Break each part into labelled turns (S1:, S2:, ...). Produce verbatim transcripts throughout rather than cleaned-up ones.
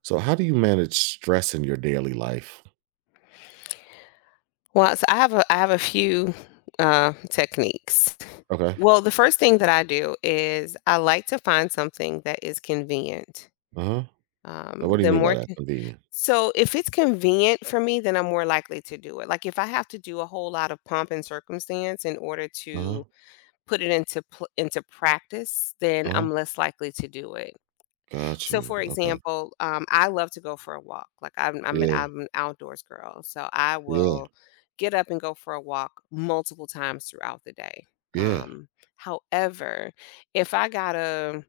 S1: So how do you manage stress in your daily life?
S2: Well, so I have a I have a few, uh, techniques.
S1: Okay.
S2: Well, the first thing that I do is I like to find something that is convenient.
S1: Uh-huh.
S2: Um,
S1: So what do you
S2: the
S1: mean by
S2: more
S1: that?
S2: con
S1: Convenient.
S2: so if it's convenient for me, then I'm more likely to do it. Like, if I have to do a whole lot of pomp and circumstance in order
S1: Uh-huh.
S2: to put it into pl into practice, then
S1: Uh-huh.
S2: I'm less likely to do it.
S1: Got
S2: So,
S1: you.
S2: for
S1: Okay.
S2: example, um, I love to go for a walk. Like I'm, I'm an,
S1: Yeah.
S2: I'm an outdoors girl, so I
S1: Yeah.
S2: will get up and go for a walk multiple times throughout the day.
S1: Yeah.
S2: Um, however, if I gotta,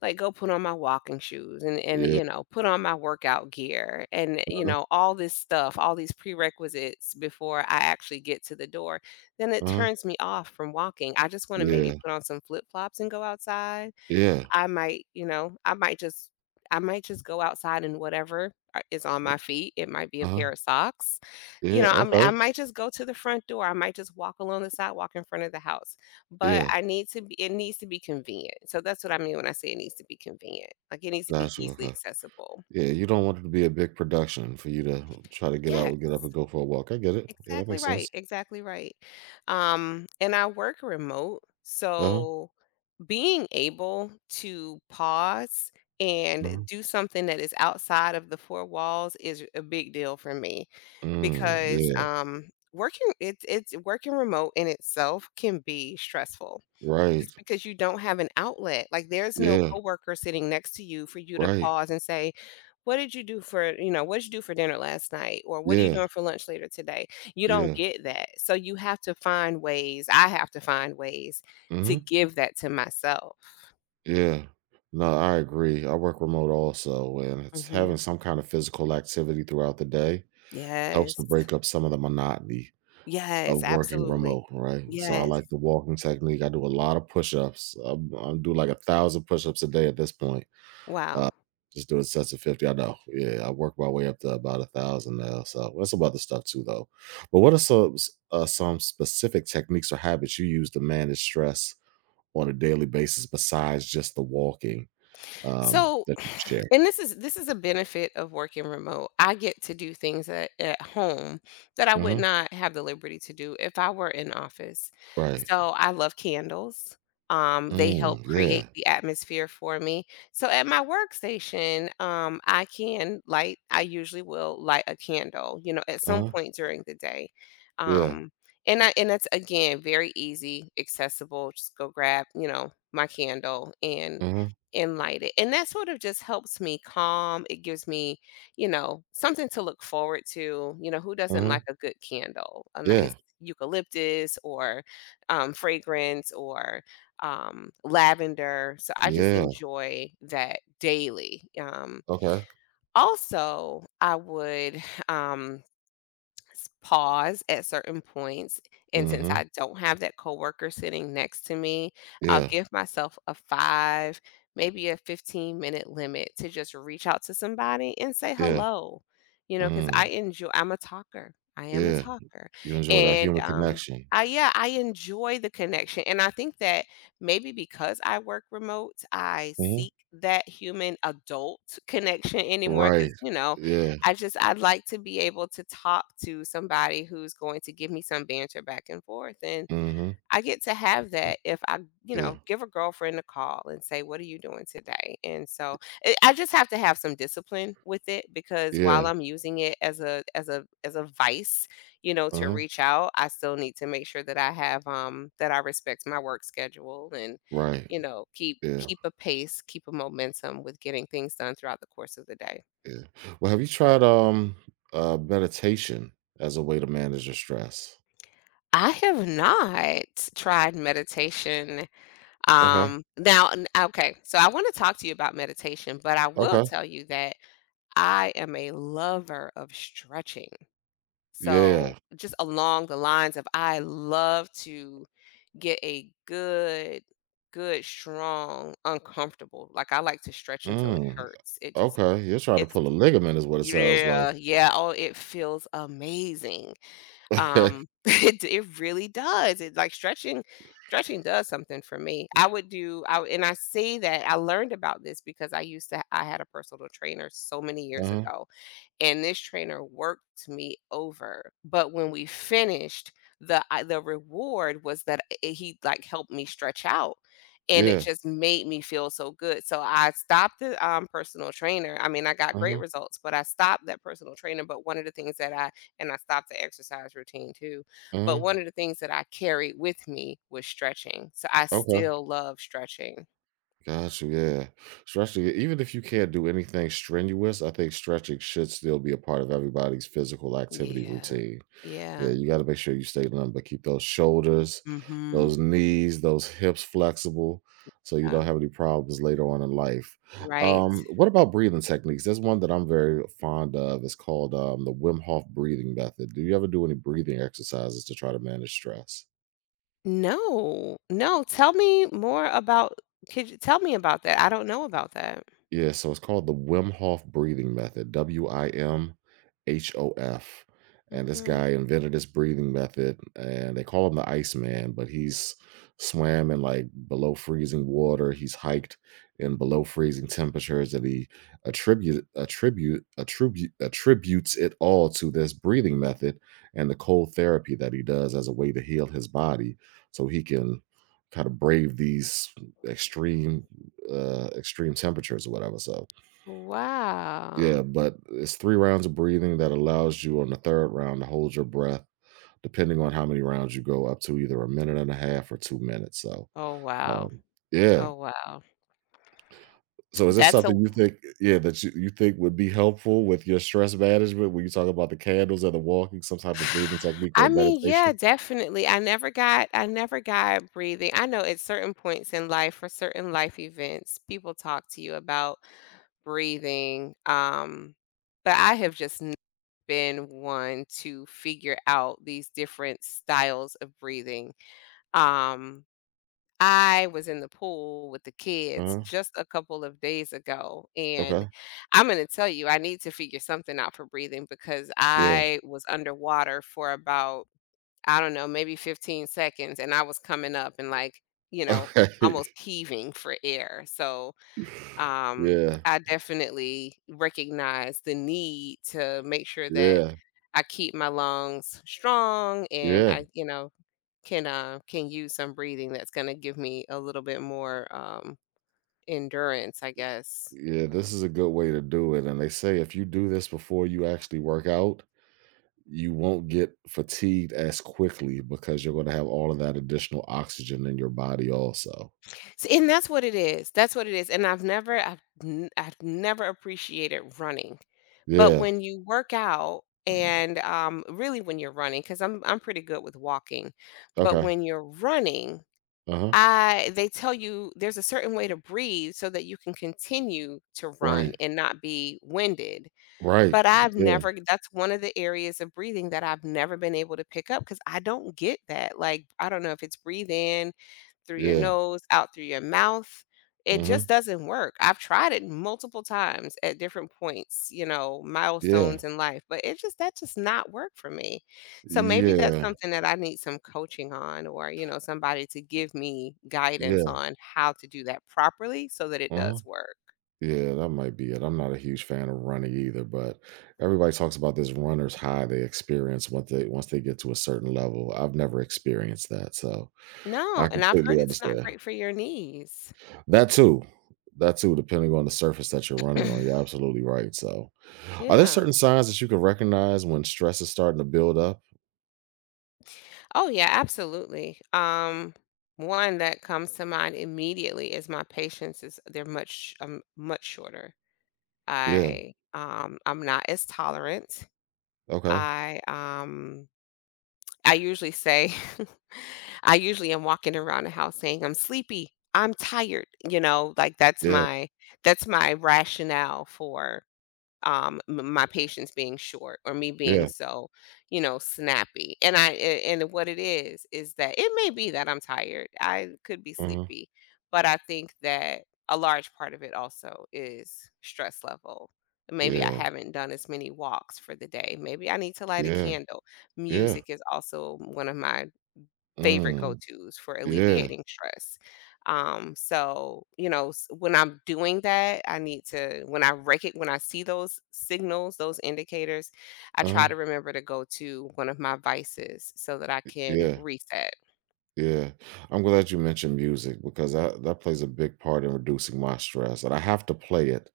S2: like, go put on my walking shoes and and
S1: Yeah.
S2: you know put on my workout gear and you
S1: Uh-huh.
S2: know all this stuff, all these prerequisites before I actually get to the door, then it
S1: Uh-huh.
S2: turns me off from walking. I just want to maybe
S1: Yeah.
S2: put on some flip flops and go outside.
S1: Yeah.
S2: I might, you know, I might just I might just go outside, and whatever uh, is on
S1: Uh,
S2: my feet, it might be a
S1: huh.
S2: pair of socks. You
S1: Yeah.
S2: know, I'm
S1: Okay.
S2: I might just go to the front door. I might just walk along the sidewalk in front of the house. But
S1: Yeah.
S2: I need to be it needs to be convenient. So that's what I mean when I say it needs to be convenient. Like, it needs to be
S1: Got you.
S2: easily
S1: Okay.
S2: accessible.
S1: Yeah. You don't want it to be a big production for you to try to get out, get
S2: Yes.
S1: up and go for a walk. I get it. Yeah, that
S2: Exactly
S1: makes
S2: right.
S1: sense.
S2: Exactly right. Um and I work remote.
S1: Uh huh.
S2: So being able to pause
S1: Uh-huh. Uh-huh.
S2: and do something that is outside of the four walls is a big deal for me,
S1: Mm,
S2: because
S1: yeah.
S2: um working it's it's working remote in itself can be stressful,
S1: Right.
S2: just because you don't have an outlet. Like, there's no
S1: Yeah.
S2: coworker sitting next to you for you to
S1: Right.
S2: pause and say, "What did you do for" you know, "What did you do for dinner last night?" Or, "What are you
S1: Yeah.
S2: doing for lunch later today?" You don't
S1: Yeah.
S2: get that, so you have to find ways I have to find ways to
S1: Mm-hmm.
S2: give that to myself.
S1: Yeah. No, I agree. I work remote also, and it's having
S2: Mhm.
S1: some kind of physical activity throughout the day helps to
S2: Yes.
S1: break up some of the monotony of
S2: Yes,
S1: working
S2: absolutely.
S1: remote, right? So I
S2: Yes.
S1: like the walking technique. I do a lot of push-ups. i I do like a thousand push-ups a day at this point. Uh,
S2: Wow.
S1: just doing sets of fifty. I know. Yeah, I work my way up to about a thousand now. So that's some other stuff too, though. But what are some s- uh, some specific techniques or habits you use to manage stress on a daily basis besides just the walking? Um,
S2: So,
S1: that you could share.
S2: and this is this is a benefit of working remote. I get to do things at, at home that I would
S1: Mhm,
S2: not have the liberty to do if I were in office.
S1: right.
S2: So I love candles. Um, they help
S1: Mm,
S2: create
S1: yeah.
S2: the atmosphere for me. So at my workstation, um, I can light. I usually will light a candle. You know, at some
S1: Uh-huh,
S2: point during the day.
S1: yeah.
S2: Um, and I and that's, again, very easy, accessible. Just go grab, you know my candle and
S1: Uh-huh,
S2: and light it. And that sort of just helps me calm. It gives me, you know, something to look forward to. You know, who doesn't
S1: uh-huh,
S2: like a good candle, a
S1: yeah,
S2: nice eucalyptus or um, fragrance or um, lavender? So I just
S1: yeah,
S2: enjoy that daily. Um,
S1: okay.
S2: also, I would. Um, s pause at certain points, and since
S1: Mhm,
S2: I don't have that coworker sitting next to me, I'll
S1: yeah,
S2: give myself a five, maybe a fifteen-minute limit to just reach out to somebody and say
S1: yeah,
S2: hello, you know, because I
S1: mm,
S2: enjoy I'm a talker, I am a
S1: yeah.
S2: talker,
S1: You enjoy that
S2: and,
S1: human
S2: um,
S1: connection.
S2: I yeah, I enjoy the connection, and I think that maybe because I work remote, I
S1: Mhm,
S2: seek that human adult connection anymore.
S1: right,
S2: Because you know,
S1: yeah,
S2: I just I'd like to be able to talk to somebody who's going to give me some banter back and forth, and
S1: mhm,
S2: I get to have
S1: mm,
S2: that if I, you
S1: yeah,
S2: know, give a girlfriend a call and say, "What are you doing today?" And so it, I just have to have some discipline with it, because
S1: yeah,
S2: while I'm using it as a as a as a vice, you know, to
S1: uh-huh,
S2: reach out, I still need to make sure that I have um that I respect my work schedule and
S1: right,
S2: you know keep
S1: yeah,
S2: keep a pace, keep a momentum with getting things done throughout the course of the day.
S1: yeah. Well, have you tried, um, uh, meditation as a way to manage your stress?
S2: I have not tried meditation.
S1: Okay,
S2: Um, now, n- okay, so I want to talk to you about meditation, but I will
S1: okay,
S2: tell you that I am a lover of stretching.
S1: yeah,
S2: So, just along the lines of, I love to get a good, good, strong, uncomfortable. Like, I like to stretch until it
S1: mm,
S2: hurts. It just,
S1: okay, you're trying to
S2: it's,
S1: pull a ligament is what it sounds like.
S2: yeah, yeah. Oh, it feels amazing. Um, it it really does. It, like, stretching stretching does something for me. I would do I would- and I say that I learned about this because I used to I had a personal trainer so many years
S1: Uh-huh.
S2: ago, and this trainer worked me over. But when we finished, the I the reward was that I he, like, helped me stretch out, and it
S1: Yeah.
S2: just made me feel so good. So I stopped the, um, personal trainer. I mean, I got great
S1: Uh-huh.
S2: results, but I stopped that personal trainer, but one of the things that I and I stopped the exercise routine too, but
S1: Uh-huh.
S2: one of the things that I carried with me was stretching. So I
S1: Okay.
S2: still love stretching.
S1: Got you. Yeah. Stretching, even if you can't do anything strenuous, I think stretching should still be a part of everybody's physical activity
S2: Yeah.
S1: routine. Yeah,
S2: Yeah.
S1: you got to make sure you stay numb, but keep those shoulders, those knees, those hips flexible so you don't
S2: Oh,
S1: have any problems later on in life.
S2: right.
S1: Um, what about breathing techniques? There's one that I'm very fond of. It's called um, the Wim Hof breathing method. Do you ever do any breathing exercises to try to manage stress?
S2: No, no, tell me more about could you tell me about that? I don't know about that.
S1: Yeah, so it's called the Wim Hof breathing method, W I M H O F. And this
S2: Mhm.
S1: guy invented this breathing method, and they call him the Iceman, but he's swam in like below freezing water. He's hiked in below freezing temperatures, and he attribute attribute attribute attributes it all to this breathing method and the cold therapy that he does as a way to heal his body, so he can kind of brave these extreme uh, extreme temperatures or whatever. So yeah,
S2: Wow.
S1: but it's three rounds of breathing that allows you on the third round to hold your breath, depending on how many rounds you go up to, either a minute and a half or two minutes. So
S2: Oh, wow.
S1: um, yeah.
S2: Oh, wow.
S1: So is this
S2: That's
S1: something
S2: a
S1: you think, yeah, that you, you think would be helpful with your stress management when you talk about the candles and the walking, some type of breathing technique or
S2: I mean, yeah,
S1: meditation?
S2: definitely. I never got I never got breathing. I know at certain points in life, for certain life events, people talk to you about breathing, um, but I have just n been one to figure out these different styles of breathing, um I was in the pool with the
S1: Uh
S2: kids
S1: huh.
S2: just a couple of days ago, and
S1: Okay.
S2: I'm gonna tell you, I need to figure something out for breathing, because
S1: Yeah.
S2: I was underwater for about, I don't know, maybe fifteen seconds, and I was coming up and, like, you know, almost
S1: Okay.
S2: heaving for air. So, um,
S1: Yeah.
S2: I definitely recognize the need to make sure
S1: Yeah.
S2: that
S1: Yeah.
S2: I keep my lungs strong, and
S1: Yeah.
S2: I, you know, can uh can use some breathing that's going to give me a little bit more um endurance, I guess.
S1: Yeah,
S2: uh,
S1: this is a good way to do it. And they say if you do this before you actually work out, you won't get fatigued as quickly because you're going to have all of that additional oxygen in your body, also.
S2: s- and that's what it is, that's what it is, and i've never I've, n- I've never appreciated running. But
S1: Yeah.
S2: when you work out
S1: Mhm.
S2: and um really, when you're running, because i'm i'm pretty good with walking, but
S1: Okay.
S2: when you're running,
S1: Uh huh.
S2: I they tell you there's a certain way to breathe so that you can continue to run
S1: Right.
S2: and not be winded.
S1: Right.
S2: But I've
S1: Yeah.
S2: never that's one of the areas of breathing that I've never been able to pick up, because I don't get that. Like, I don't know if it's breathe in through your
S1: Yeah.
S2: nose, out through your mouth.
S1: Uh
S2: It
S1: huh.
S2: just doesn't work. I've tried it multiple times at different points, you know,
S1: Yeah.
S2: milestones in life, but it just that just not work for me. So maybe that's
S1: Yeah.
S2: something that I need some coaching on, or, you know, somebody to give me guidance
S1: Yeah.
S2: on how to do that properly so that it
S1: Uh huh.
S2: does work.
S1: Yeah, that might be it. I'm not a huge fan of running either, but everybody talks about this runner's high they experience once they once they get to a certain level. I've never experienced that, so I
S2: No, and I've
S1: completely
S2: heard it's not
S1: understand.
S2: great for your knees.
S1: That too. That too, depending on the surface that you're running on. You're absolutely right. So, are there
S2: Yeah.
S1: certain signs that you can recognize when stress is starting to build up?
S2: Oh, yeah, absolutely. Um, one that comes to mind immediately is my patience is, they're much um much shorter.
S1: Yeah.
S2: I um I'm not as tolerant.
S1: Okay.
S2: I um I usually say, I usually am walking around the house saying, I'm sleepy, I'm tired, you know, like, that's
S1: Yeah.
S2: my that's my rationale for um m- my patience being short, or me being
S1: Yeah.
S2: so, you know snappy. And i a- and what it is is that it may be that I'm tired, I could be
S1: Uh-huh.
S2: sleepy, but I think that a large part of it also is stress level. Maybe I
S1: Yeah.
S2: haven't done as many walks for the day. Maybe I need to light a
S1: Yeah.
S2: candle.
S1: Yeah.
S2: Music is also one of my favorite
S1: Mm.
S2: go-tos for
S1: Yeah.
S2: alleviating stress. Um, so, you know, s- when I'm doing that, I need to when I rec when I see those signals, those indicators, I
S1: Uh-huh.
S2: try to remember to go to one of my vices so that I can
S1: Yeah.
S2: reset.
S1: Yeah. I'm glad you mentioned music because that, that plays a big part in reducing my stress. And I have to play it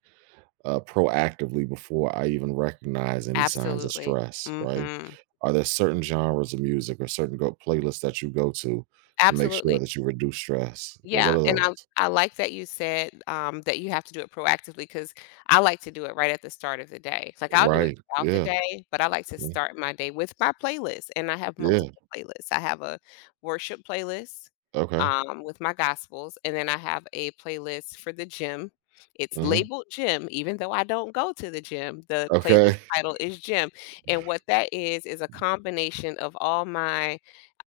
S1: uh, proactively before I even recognize any signs of
S2: Absolutely.
S1: stress, right?
S2: Mhm.
S1: Are there certain genres of music or certain go- playlists that you go to to make sure
S2: Absolutely.
S1: that you reduce stress? Yeah, what
S2: Yeah,
S1: are
S2: and
S1: those?
S2: I I like that you said, um, that you have to do it proactively, because I like to do it right at the start of the day. Like, I'll do it
S1: Right.
S2: throughout the
S1: Yeah.
S2: day, but I like to
S1: Mm,
S2: start my day with my playlist, and I have
S1: yeah.
S2: multiple playlists. I have a worship playlist,
S1: Okay.
S2: um, with my gospels, and then I have a playlist for the gym. It's
S1: Hmm.
S2: labeled gym, even though I don't go to the gym. The
S1: Okay.
S2: playlist title is gym, and what that is, is a combination of all my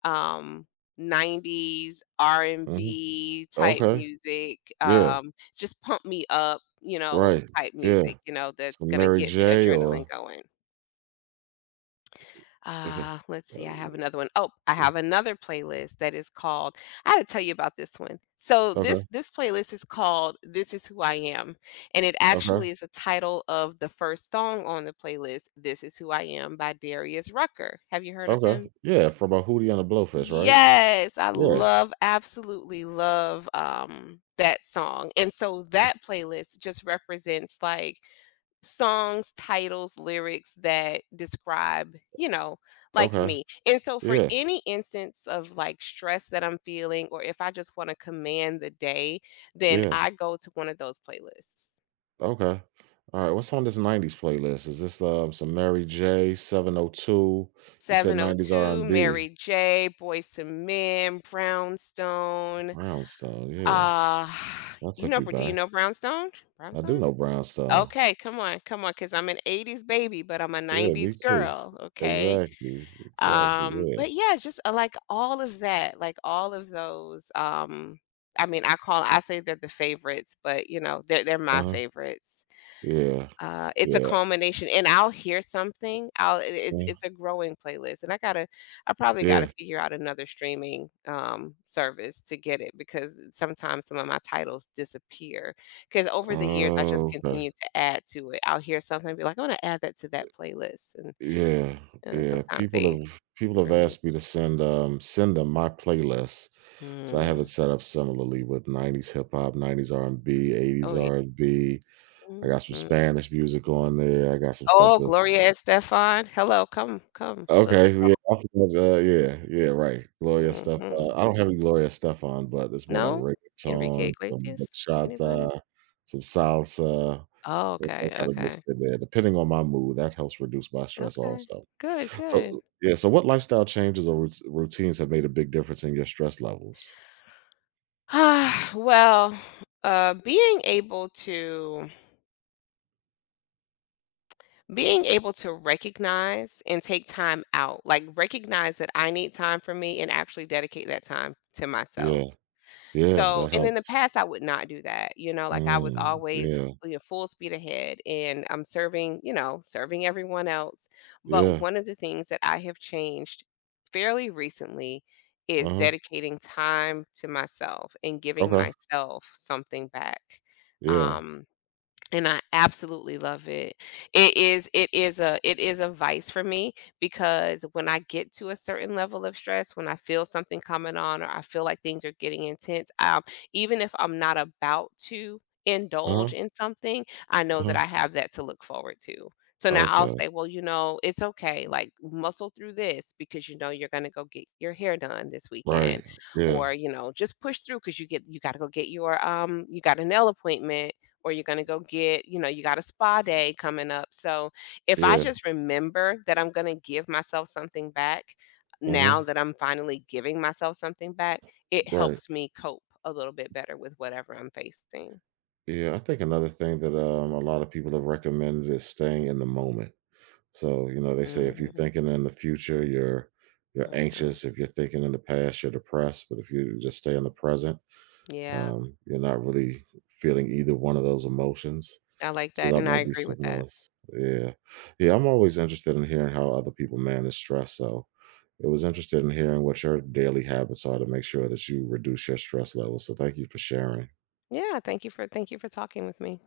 S2: um, nineties
S1: Hmm.
S2: R and B type
S1: Okay.
S2: music,
S1: Yeah.
S2: um, just pump me up, you know,
S1: Right.
S2: type
S1: Yeah.
S2: music, you know, that's
S1: Some
S2: gonna
S1: Mary
S2: get the
S1: J.
S2: adrenaline
S1: or
S2: going.
S1: okay.
S2: Uh, let's see, I
S1: Uh,
S2: have another one. Oh, I
S1: mm,
S2: have another playlist that is called I had to tell you about this one. So this
S1: okay.
S2: this playlist is called This Is Who I Am, and it
S1: Okay.
S2: actually is a title of the first song on the playlist, This Is Who I Am by Darius Rucker. Have you heard of
S1: Okay.
S2: him?
S1: Yeah. From a Hootie and a Blowfish, right?
S2: Yes, I
S1: Yeah.
S2: love absolutely love, um, that song, and so that playlist just represents, like, songs, titles, lyrics that describe, you know, like,
S1: Okay.
S2: me, and so for
S1: Yeah.
S2: any instance of, like, stress that I'm feeling, or if I just wanna command the day, then
S1: Yeah.
S2: I go to one of those playlists.
S1: Okay. All right. What's on this nineties playlist? Is this um, some Mary J. seven oh two? You said nineties
S2: seven oh two,
S1: R and B.
S2: Mary J, Boys to Men, Brownstone.
S1: Brownstone. Yeah,
S2: Uh,
S1: that
S2: you
S1: took
S2: know,
S1: me
S2: do you
S1: back.
S2: know Brownstone?
S1: I do
S2: Brownstone?
S1: know Brownstone.
S2: Okay, come on, come on, because I'm an eighties baby, but I'm a
S1: Yeah, me
S2: nineties
S1: too.
S2: girl, okay?
S1: Exactly. Exactly.
S2: Um,
S1: Yeah.
S2: but yeah, just uh, like, all of that, like, all of those. Um, I mean, I call, I say they're the favorites, but you know, they're they're
S1: Uh
S2: my
S1: huh.
S2: favorites.
S1: Yeah.
S2: Uh, it's a
S1: Yeah.
S2: culmination, and I'll hear something, I'll it it's
S1: uh,
S2: it's a growing playlist, and I gotta I probably gotta
S1: Yeah.
S2: figure out another streaming, um, service to get it, because sometimes some of my titles disappear. Because over the years, I just
S1: Oh, okay.
S2: continue to add to it. I'll hear something and be like, "I wanna add that to that playlist," and,
S1: Yeah.
S2: uh,
S1: Yeah.
S2: sometimes
S1: People
S2: they
S1: have people have
S2: remove.
S1: asked me to send um send them my playlist. So I have it
S2: Mm.
S1: set up similarly with nineties hip hop, nineties R and B, eighties
S2: Oh, yeah.
S1: R and B. I got some
S2: Mhm.
S1: Spanish music on there. I got some stuff
S2: Oh,
S1: that's
S2: Gloria Estefan. Hello, come, come. Let's
S1: okay, yeah, I forgot, uh, yeah, yeah, right. Gloria stuff, uh,
S2: Mhm.
S1: I don't have any Gloria stuff on, but it's more like
S2: No? Enrique
S1: reggaeton, some
S2: Iglesias? Anybody?
S1: bachata, some salsa.
S2: Oh,
S1: It's all
S2: okay,
S1: kinda mixed
S2: okay,
S1: in there, depending on my mood, that helps reduce my stress
S2: okay.
S1: also.
S2: Good,
S1: So
S2: good.
S1: yeah, so what lifestyle changes or rout routines have made a big difference in your stress levels?
S2: Ah well, uh, being able to being able to recognize and take time out, like, recognize that I need time for me and actually dedicate that time to myself.
S1: Yeah, yeah,
S2: So
S1: that
S2: and in the
S1: helps.
S2: past, I would not do that, you know, like, I was
S1: Mm,
S2: always,
S1: yeah,
S2: you know, full speed ahead, and I'm serving, you know, serving everyone else. But
S1: yeah,
S2: one of the things that I have changed fairly recently is
S1: uh-huh,
S2: dedicating time to myself and giving
S1: okay,
S2: myself something back.
S1: yeah,
S2: Um and I absolutely love it. It is it is a it is a vice for me, because when I get to a certain level of stress, when I feel something coming on, or I feel like things are getting intense, um, even if I'm not about to indulge
S1: uh-huh,
S2: in something, I know that
S1: uh-huh,
S2: I have that to look forward to. So now I'll
S1: okay.
S2: say, well, you know, it's okay. Like, muscle through this, because you know you're gonna go get your hair done this weekend,
S1: Right. Yeah.
S2: or, you know, just push through, because you get you gotta go get your, um you got a nail appointment, or you're gonna go get you know, you got a spa day coming up. So, if I
S1: Yeah.
S2: just remember that I'm gonna give myself something back,
S1: Mhm.
S2: now that I'm finally giving myself something back, it
S1: Right.
S2: helps me cope a little bit better with whatever I'm facing.
S1: Yeah, I think another thing that, um, a lot of people have recommended is staying in the moment. So, you know, they say if you're
S2: Mhm,
S1: thinking in the future, you're you're
S2: mhm.
S1: anxious. If you're thinking in the past, you're depressed. But if you just stay in the present,
S2: Yeah,
S1: um, you're not really feeling either one of those emotions.
S2: I like
S1: So
S2: that,
S1: that
S2: and I
S1: might be
S2: agree with
S1: something
S2: that.
S1: else. Yeah. Yeah, I'm always interested in hearing how other people manage stress. So it was interested in hearing what your daily habits are to make sure that you reduce your stress levels. So thank you for sharing.
S2: Yeah, thank you for thank you for talking with me.